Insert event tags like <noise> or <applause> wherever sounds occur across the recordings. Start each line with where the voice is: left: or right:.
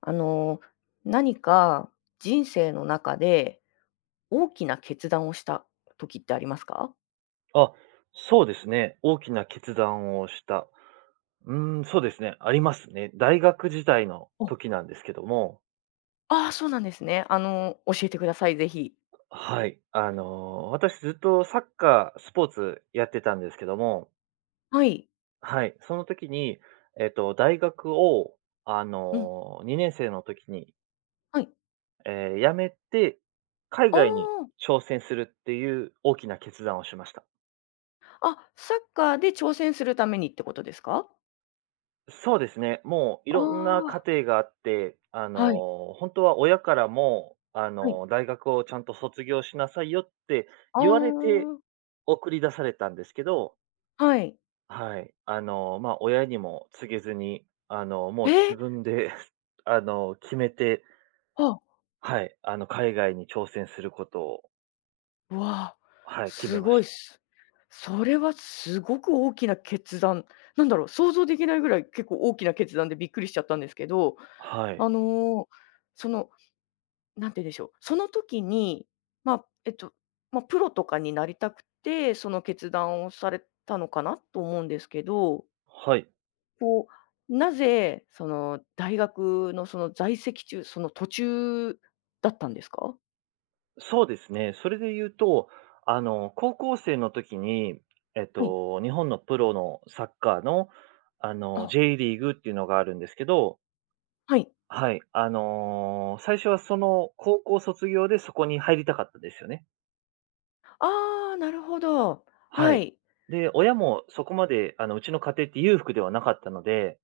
left: あの、何か人生の中で大きな決断をした時ってありますか？
right: あ、そうですね。大きな決断をした。そうですね、ありますね。大学時代の
left: お。
right: 時なんですけども、
left: ああ、そうなんですね。教えてください、ぜひ。
right: はい。私ずっとサッカー、スポーツやってたんですけども、
left: はい。
right: はい、その時に、大学を、
left: うん、
right: 2年生の時に、
left: はい。
right: 辞めて、海外に
left: あ
right: 挑戦するっていう大きな決断をしました。
left: あ、あ、サッカーで挑戦するためにってことですか？
right: そうですね。もういろんな家
left: あ
right: 庭があって、
left: あ、はい、
right: 本当は親からも、
left: はい。
right: 大学をちゃんと卒業しなさいよって
left: あ
right: 言われて
left: あ、
right: 送り出されたんですけど、
left: はい。
right: はい。まあ、親にも告げずに、も
left: え
right: う自
left: え、
right: 分で、<laughs> 決めて、
left: あ、
right: はい、海外に挑戦することを、
left: わあ、
right: はい、決
left: す
right: めま
left: ご
right: し
left: いっ
right: た。
left: す。それはすごく大きな決断。なんだろう、想像できないぐらい結構大きな決断でびっくりしちゃったんですけど、
right: はい。
left: あの、その、なんて言うんでしょう、その時に、まあ、まあ、プロとかになりたくて、その決断をされたのかなと思うんですけど、
right: はい。
left: こう、なぜ、その、大学のその在籍中、その途中だったんですか？
right: そうですね。それで言うと、高校生の時に、
left: はい。
right: 日本のプロのサッカーの、
left: あ、
right: J リーグっていうのがあるんですけど、
left: はい。
right: はい。最初はその高校卒業でそこに入りたかったですよね。
left: ああ、なるほど。
right: は
left: は
right: い。
left: い。
right: で、親もそこまで、うちの家庭って裕福ではなかったので、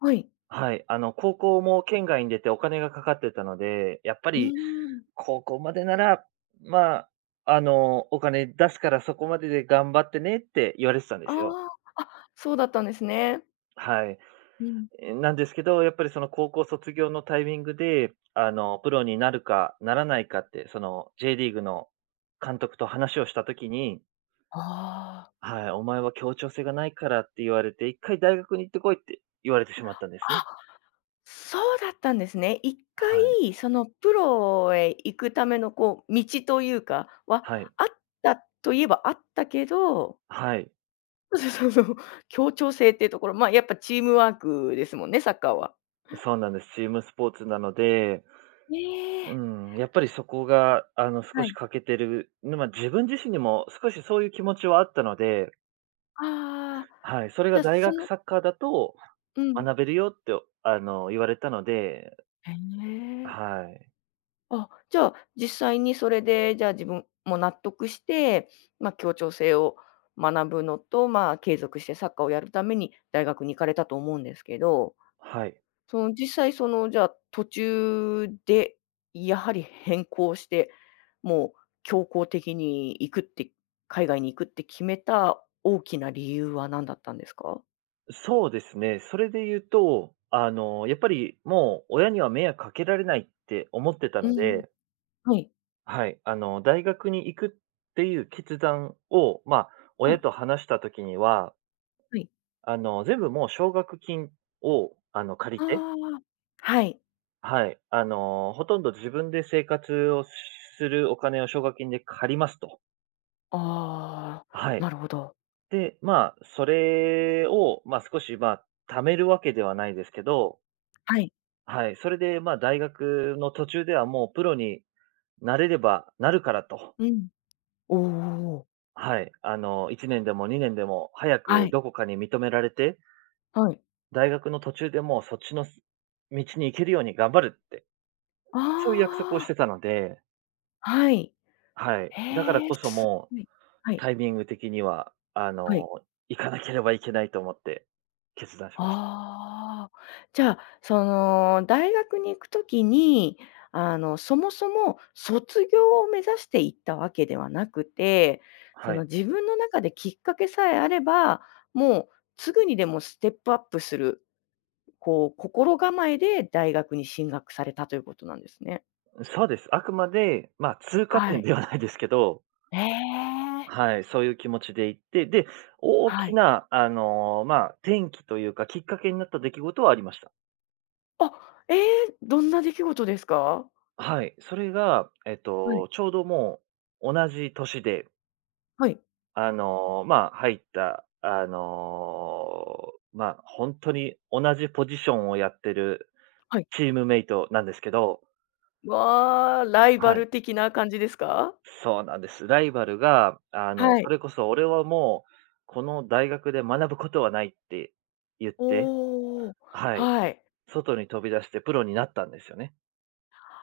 left: はい。
right: はい。高校も県外に出てお金がかかってたので、やっぱ
left: うー
right: り
left: ん。
right: ここまでなら、まあ、お金出すからそこまでで頑張ってねって言われてたんで
left: あ
right: すよ。
left: あ、あ、そうだったんですね。
right: はい。
left: うん。
right: え、なんですけど、やっぱりその高校卒業のタイミングで、プロになるかならないかって、その J リーグの監督と話をした時に、
left: ああ。
right: はい、お前は協調性がないからって言われて、一回大学に行ってこいって言われてしまったんです
left: あ、
right: ね。
left: そうだったんですね。一
right: はい。
left: 回そのプロへ行くためのこう道というかは、
right: はい。
left: あったといえばあったけど、
right: はい。
left: <laughs> そうそうそう、協調性っていうところ、ま、やっぱチームワークですもんね、サッカーは。
right: そうなんです。チームスポーツなので、
left: え
right: う
left: え、
right: ん、やっぱりそこが、
left: は
right: 少し
left: い。
right: 欠けてる。まあ自分自身にも少しそういう気持ちはあったので、
left: ああ、
right: はい、それ
left: じ
right: が
left: ゃ、
right: 大
left: そ
right: 学
left: の、
right: サッカーだと
left: うん。
right: 学べるよって、言われたので、
left: へえ。
right: はい。
left: あ、じゃあ、実際にそれで、じゃあ、自分も納得して、ま、協調性を学ぶのと、まあ、継続してサッカーをやるために大学に行かれたと思うんですけど、
right: はい。
left: その実際、その、じゃあ、途中で、やはり変更して、もう強硬的に行くって、海外に行くって決めた大きな理由は何だったんですか？
right: そうですね、それで言うと、やっぱりもう親には迷惑かけられないって思ってた
left: う
right: の
left: ん。
right: で、
left: はい。
right: はい、大学に行くっていう決断を、まあ、
left: は
right: 親
left: い。
right: と話した時には、
left: はい。
right: 全部もう奨学金を、借り
left: あ
right: て
left: あ。はい。
right: はい。ほとんど自分で生活をするお金を奨学金で借りますと。
left: ああ、
right: は
left: な
right: い。
left: るほど。
right: で、まあ、それを、まあ、少し、まあ、貯めるわけではないですけど、
left: はい。
right: はい。それで、まあ、大学の途中ではもうプロになれればなるからと。
left: うん。おお、
right: はい。1年でも2年でも早
left: は
right: く
left: い。
right: どこかに認められて、
left: はい。
right: 大学の途中でもうそっちの道に行けるように頑張るって、そういう約束を
left: あ
right: し
left: あ、
right: てたので、
left: はい。
right: はい。だから
left: へえ、
right: こそ
left: す
right: も
left: ごい。はい。
right: タイミング的には、
left: はい。
right: 行かなければいけないと思って決断しまし
left: ああ、じゃあ、その、大学に行くときに、そもそも卒業を目指して行ったわけではなくて、
right: た。
left: そ
right: は
left: の、
right: い。
left: 自分の中できっかけさえあれば、もうすぐにでもステップアップする、こう、心構えで大学に進学されたということなんですね。
right: そうです。あくまで、まあ、通過
left: は
right: 点
left: い。
right: ではないですけど、
left: ええ。
right: はい、そういう気持ちで行って、で、大
left: は
right: き
left: い。
right: な、まあ、転機というか、きっかけになった出来事はありました。
left: あ、ええ、どんな出来事ですか？
right: はい。それが、
left: はい、
right: ちょうど同じ年で、
left: はい、
right: まあ、入った、まあ、本当に同じポジションをやってる
left: はい。
right: チームメイトなんですけど、
left: わあ、ライバ
right: はい。
left: ル的な感じですか？
right: そうなんです。ライバルが、
left: は
right: そ
left: い。
right: れこそ俺はもう、この大学で学ぶことはないって言って、
left: おお、
right: はい、
left: はい。
right: 外に飛び出してプロになったんですよね。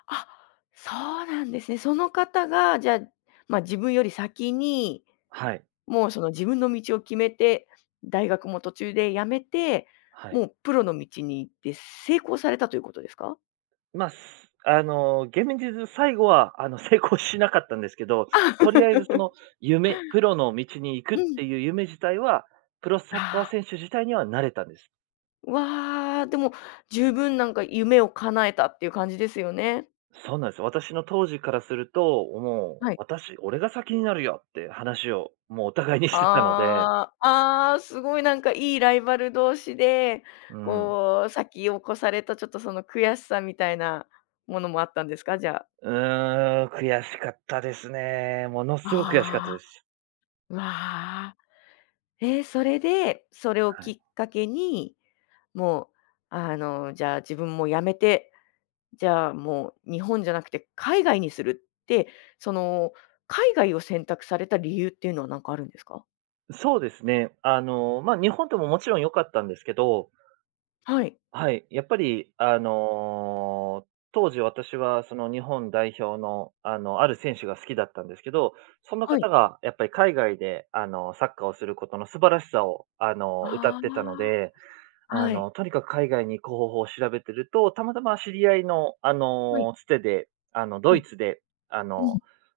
left: あ、そうなんですね。その方が、じゃあ、まあ、自分より先に、
right: はい、
left: もうその自分の道を決めて、大学も途中で辞めて、
right: は
left: も
right: い。
left: うプロの道に行って成功されたということですか？
right: まあ、現実最後は、成功しなかったんですけど、
left: あ。
right: とりあえずその
left: <laughs>
right: 夢、プロの道に行くっ
left: うん。
right: ていう夢自体は、プロサッカー
left: あ
right: 選手自体にはなれたんです。
left: あ、わあ、でも十分なんか夢を叶えたっていう感じですよね。
right: そうなんです。私の当時からすると、もう、
left: はい。
right: 俺が先になるよって話を、もうお互いにしてたので、
left: ああ、ああ、すごいなんかいいライバル同士で、
right: うん。
left: こう先を越されたちょっとその悔しさみたいなものもあったんですか？じゃあ。
right: うーん、悔しかったですね。ものすごく悔しかったで
left: ああ、
right: す。
left: うわあ。ええ、それで、それを
right: は
left: き
right: い。
left: っかけに、もう、じゃあ自分もやめて、じゃあもう日本じゃなくて海外にするって、その海外を選択された理由っていうのは何かあるんですか？
right: そうですね。まあ、日本でももちろん良かったんですけど、
left: はい、
right: はい、やっぱり当時私はその日本代表の、ある選手が好きだったんですけど、その
left: はい。
right: 方がやっぱり海外でサッカーをすることの素晴らしさを、歌っ
left: あ
right: てたので、
left: あ。はい。
right: とにかく海外に行く方法を調べてると、たまたま知り合いの、
left: はい、
right: つてで、ド
left: は
right: イ
left: い。
right: ツで、あの、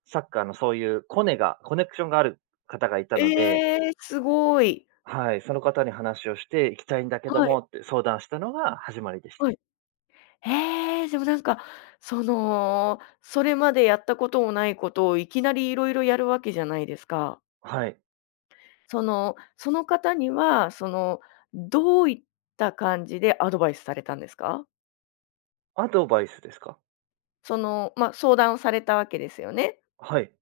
right: サッカーのそういうコネクションがある方がいたので、
left: ええ、すごい。
right: はい、その方に話をして、行きたいんだけど
left: はい、
right: もって相談したのが始まりでした。
left: はい。ええ、でもなんか、その、それまでやったこともないことをいきなりいろいろやるわけじゃないですか。
right: はい。
left: その、その方には、その、どういった感じでアドバイスされたんですか？
right: アドバイスですか？
left: その、ま、相談をされたわけですよね。
right: はい、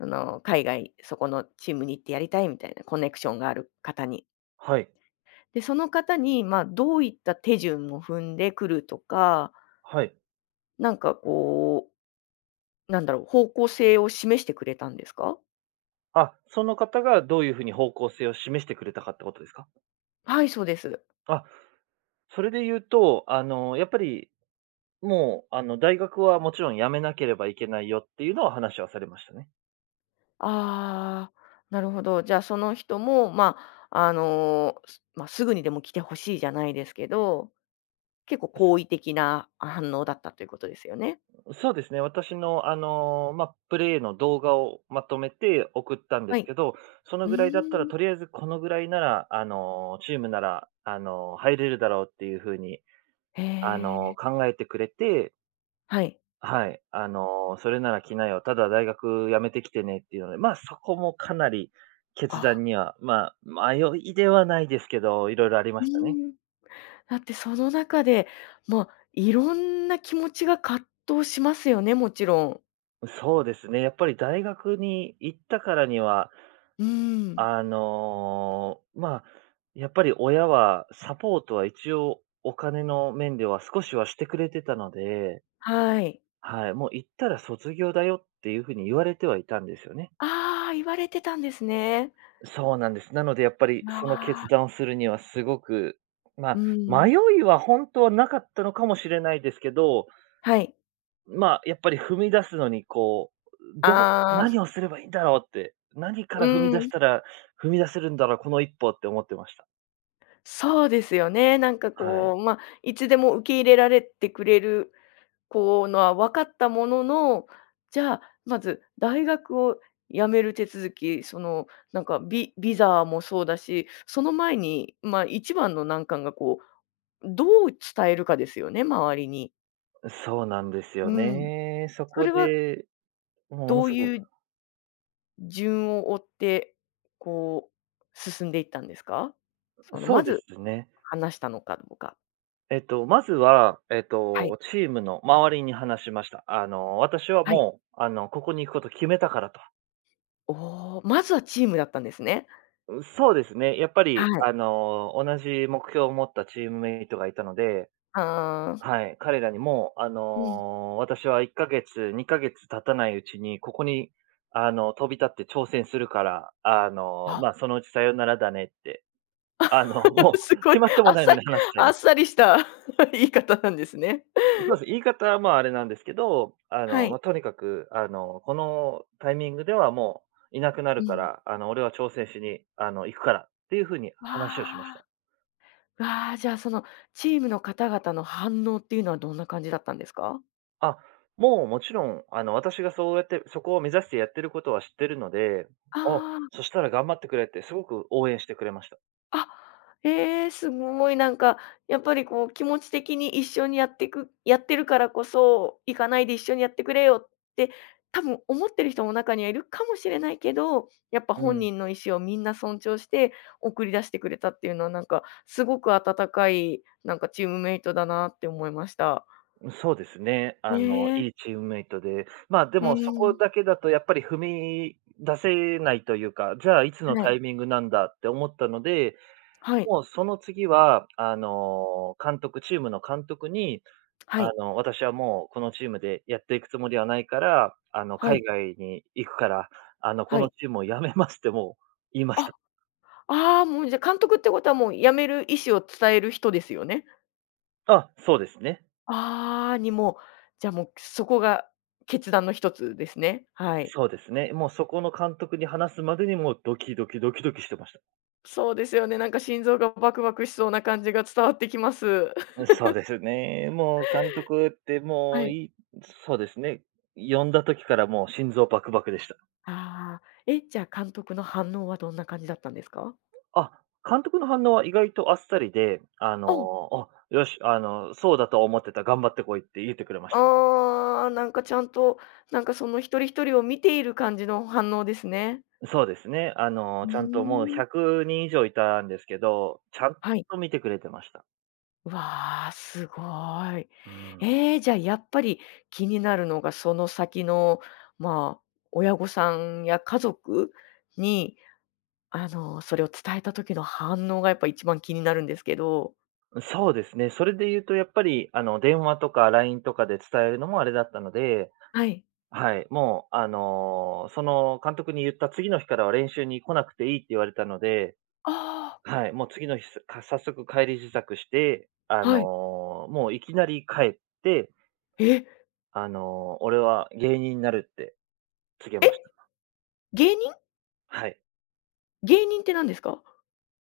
left: その、海外、そこのチームに行ってやりたいみたいなコネクションがある方に。
right: はい、
left: で、その方に、ま、どういった手順を踏んでくるとか、
right: はい。
left: なんかこう、なんだろう、方向性を示してくれたんですか？
right: あ、その方がどういう風に方向性を示してくれたかってことですか？
left: はい、そうです。
right: あ、それで言うと、やっぱりもう、大学はもちろん辞めなければいけないよっていうのは話はされましたね。
left: ああ、なるほど。じゃあ、その人も、まあ、すぐにでも来てほしいじゃないですけど、結構好意的な反応だったということですよね？
right: そうですね、私の、まあ、プレーの動画をまとめて送ったんで
left: は
right: す
left: い。
right: けど、その
left: う
right: ぐらいだったら、
left: ーん。
right: とりあえずこのぐらいなら、チームなら、入れるだろうっていう風に、
left: へえ、
right: 考えてくれて、
left: はい。
right: はい、それなら来なよ、ただ大学辞めてきてねっていうので、まあ、そこもかなり決
left: あ、
right: 断には、まあ、迷いではないですけど、いろいろありま
left: う
right: したね。
left: ーん。だってその中で、まあ、いろんな気持ちが葛藤しますよね、もちろん。
right: そうですね。やっぱり大学に行ったからには、
left: うーん。
right: まあ、やっぱり親はサポートは一応お金の面では少しはしてくれてたので、
left: はい。
right: はい、もう行ったら卒業だよっていうふうに言われてはいたんですよね。
left: ああ、言われてたんですね。
right: そうなんです。なのでやっぱりその
left: あ
right: 決断
left: あ。
right: をするにはすごく、ま
left: う
right: あ、
left: ん、
right: 迷いは本当はなかったのかもしれないですけど、
left: はい。
right: まあ、やっぱり踏み出すのにう、どう
left: ああ、
right: 何をすればいいんだろうって、何か
left: う
right: ら踏み出し
left: ん、
right: たら踏み出せるんだろう、この一歩って思ってました。
left: そうですよね。なんか
right: はい。
left: こう、まあ、いつでも受け入れられてくれるこうのは分かったものの、じゃあ、まず大学を辞める手続き、そのなんかビビザもそうだし、その前に、まあ、一番の難関がこう、どう伝えるかですよね、周りに。
right: そうなんですよ
left: うん。
right: ね。そ
left: そ
right: こ
left: れは
right: で、もうもの
left: どう
right: すご
left: い
right: く
left: う順を追って、こう進んでいったんですか？その
right: そ
left: ま
right: うで
left: ず
right: すね。
left: 話したのかどうか。
right: まずは、
left: はい、
right: チームの周りに話しました。私は
left: はい。
right: もう、ここに行くこと決めたからと。
left: おお、まずはチームだったんですね。
right: そうですね。やっぱ
left: は
right: り、
left: い。
right: 同じ目標を持ったチームメイトがいたので、
left: ああ、
right: はい、彼らにも、
left: うん。
right: 私は1ヶ月、2ヶ月経たないうちに、ここに、飛び立って挑戦するから、
left: あ。
right: まあ、そのうちさよならだねって、
left: <laughs>
right: も
left: す
right: う
left: ごい、
right: 決まって
left: あ
right: も
left: っ
right: ない
left: さ
right: の
left: り、
right: に話しちゃい
left: あっ
right: まし
left: さりした <laughs>、言い方なんですね。
right: た。そうです。言い方は、まあ、あれなんですけど、
left: は
right: ま
left: い。
right: あ、とにかく、このタイミングではもういなくな
left: う
right: るか
left: ん。
right: ら、俺は挑戦しに、行くからっていうふうに
left: わ
right: 話をしました。
left: あ、わあ、じゃあ、そのチームの方々の反応っていうのはどんな感じだったんですか？
right: あ、もうもちろん、私がそうやって、そこを目指してやってることは知ってるので、あ、
left: ああ。
right: そしたら頑張ってくれってすごく応援してくれました。
left: あ、ええ、すごいなんか、やっぱりこう気持ち的に一緒にやってくやってるからこそ、行かないで一緒にやってくれよって多分思ってる人も中にはいるかもしれないけど、やっぱ
right: う
left: 本
right: ん、
left: 人の意思をみんな尊重して送り出してくれたっていうのはなんか、すごく温かい、なんかチームメイトだなって思いました。
right: そうですね。
left: ね
right: いい
left: え。
right: チームメイトで、まあ、で
left: うー
right: もそこ
left: ん。
right: だけだとやっぱり踏み出せないというか、じゃあいつの
left: は
right: タ
left: い。
right: イミングなんだって思ったので、
left: はい。
right: もうその次は、監督チームの監督に、
left: はい。
right: 私はもうこのチームでやっていくつもりはないから、
left: は
right: 海
left: い。
right: 外に行くから、こ
left: は
right: の
left: い。
right: チームを辞めますってもう言いました。
left: あ、ああ、もうじゃ、監督ってことはもう辞める意思を伝える人ですよね？
right: あ、そうですね。
left: ああ、にも、じゃあもう、そこが決断の一つですね。はい。
right: そうですね。もうそこの監督に話すまでにもうドキドキドキドキしてました。
left: そうですよね、なんか心臓がバクバクしそうな感じが伝わってきます。
right: うん、
left: <laughs>
right: そうですね。もう監督っても
left: は
right: う
left: い。
right: いそうですね。呼んだ時からもう心臓バクバクでした。
left: ああ、え、じゃあ監督の反応はどんな感じだったんですか？
right: あ、監督の反応は意外とあっさりで、
left: お、
right: あ、よし、そうだと思ってた、頑張ってこいって言ってくれました。
left: ああ、なんかちゃんと、なんかその一人一人を見ている感じの反応ですね。
right: そうですね。
left: う
right: ちゃんともう
left: ーん。
right: 100人以上いたんですけど、ちゃん
left: はい。
right: と見てくれてました。
left: わあ、すごい。
right: うん。
left: じゃあやっぱり気になるのがその先の、まあ、親御さんや家族に、それを伝えた時の反応がやっぱ一番気になるんですけど。
right: そうですね。それで言うとやっぱり、電話とか LINE とかで伝えるのもあれだったので、
left: はい。
right: はい、もう、その監督に言った次の日からは練習に来なくていいって言われたので、
left: あ
right: はい、もう次の日早速帰り支度して、
left: あ、はい。
right: もういきなり帰って、
left: え、
right: 俺は芸人になるって告げ
left: え、
right: ました。
left: 芸人？
right: はい。
left: 芸人って何ですか？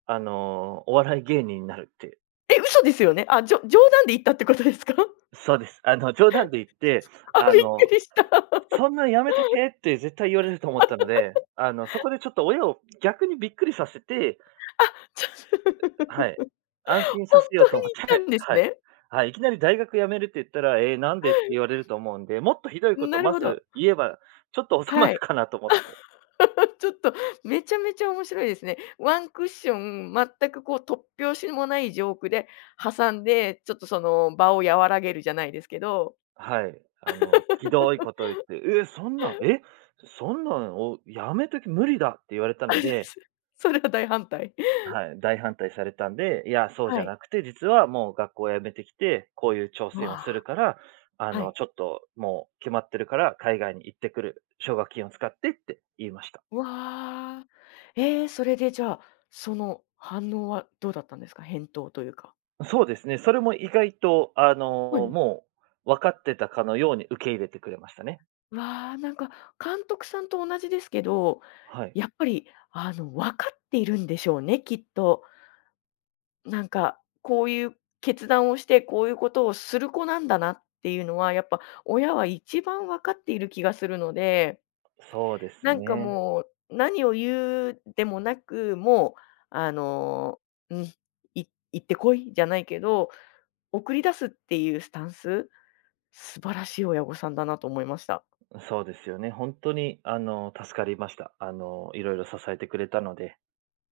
right: お笑い芸人になるって。
left: え、嘘ですよね？あ、冗談で言ったってことですか？<laughs>
right: そうです。冗談で言って、
left: あ、
right: あ
left: びっ
right: の、
left: くりした。<laughs>
right: そんなんやめとけって絶対言われると思ったので、そこでちょっと親を逆にびっくりさせて、
left: ちょ
right: はい。
left: <laughs> 本当に言っ
right: 安心させようと思っ
left: たん
right: て、<laughs>
left: です
right: はい。
left: ね。
right: はい、いきなり大学辞めるって言ったら、えーなんでって言われると思うんで、もっとひどいこと
left: なる
right: ま
left: ほど。
right: ず言えば、ちょっと収ま
left: は
right: る
left: い。
right: かなと思って。
left: <laughs> ちょっとめちゃめちゃ面白いですね。ワンクッション、全くこう突拍子もないジョークで挟んで、ちょっとその場を和らげるじゃないですけど、<laughs>
right: はい。ひどいことを言って、えー、そんなん、え、そんなんをやめとき無理だって言われた
left: あ
right: の
left: れで
right: で、
left: す。それは大反対。
right: はい、大反対されたんで、いや、そうじ
left: は
right: ゃ
left: い。
right: なくて、実はもう学校を辞めてきて、こういう挑戦を
left: わ
right: する
left: あ、
right: から、
left: はい。
right: ちょっともう決まってるから、海外に行ってくる奨学金を使ってって言いました。
left: わあ。ええ、それでじゃあ、その反応はどうだったんですか？返答というか。
right: そうですね。それも意外と、
left: はい。
right: もう分かってたかのように受け入れてくれましたね。
left: わあ、なんか監督さんと同じですけど、
right: はい。
left: やっぱり分かっているんでしょうね、きっと。なんか、こういう決断をして、こういうことをする子なんだなっていうのは、やっぱ親は一番分かっている気がするので、
right: そうです
left: なんか
right: ね。
left: もう、何を言うでもなく、もう、あの、うん、い行ってこいじゃないけど、送り出すっていうスタンス、素晴らしい親御さんだなと思いました。
right: そうですよね。本当に、助かりました。いろいろ支えてくれたので。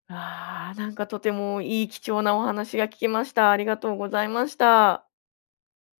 left: ああ、なんかとてもいい貴重なお話が聞きました。ありがとうございました。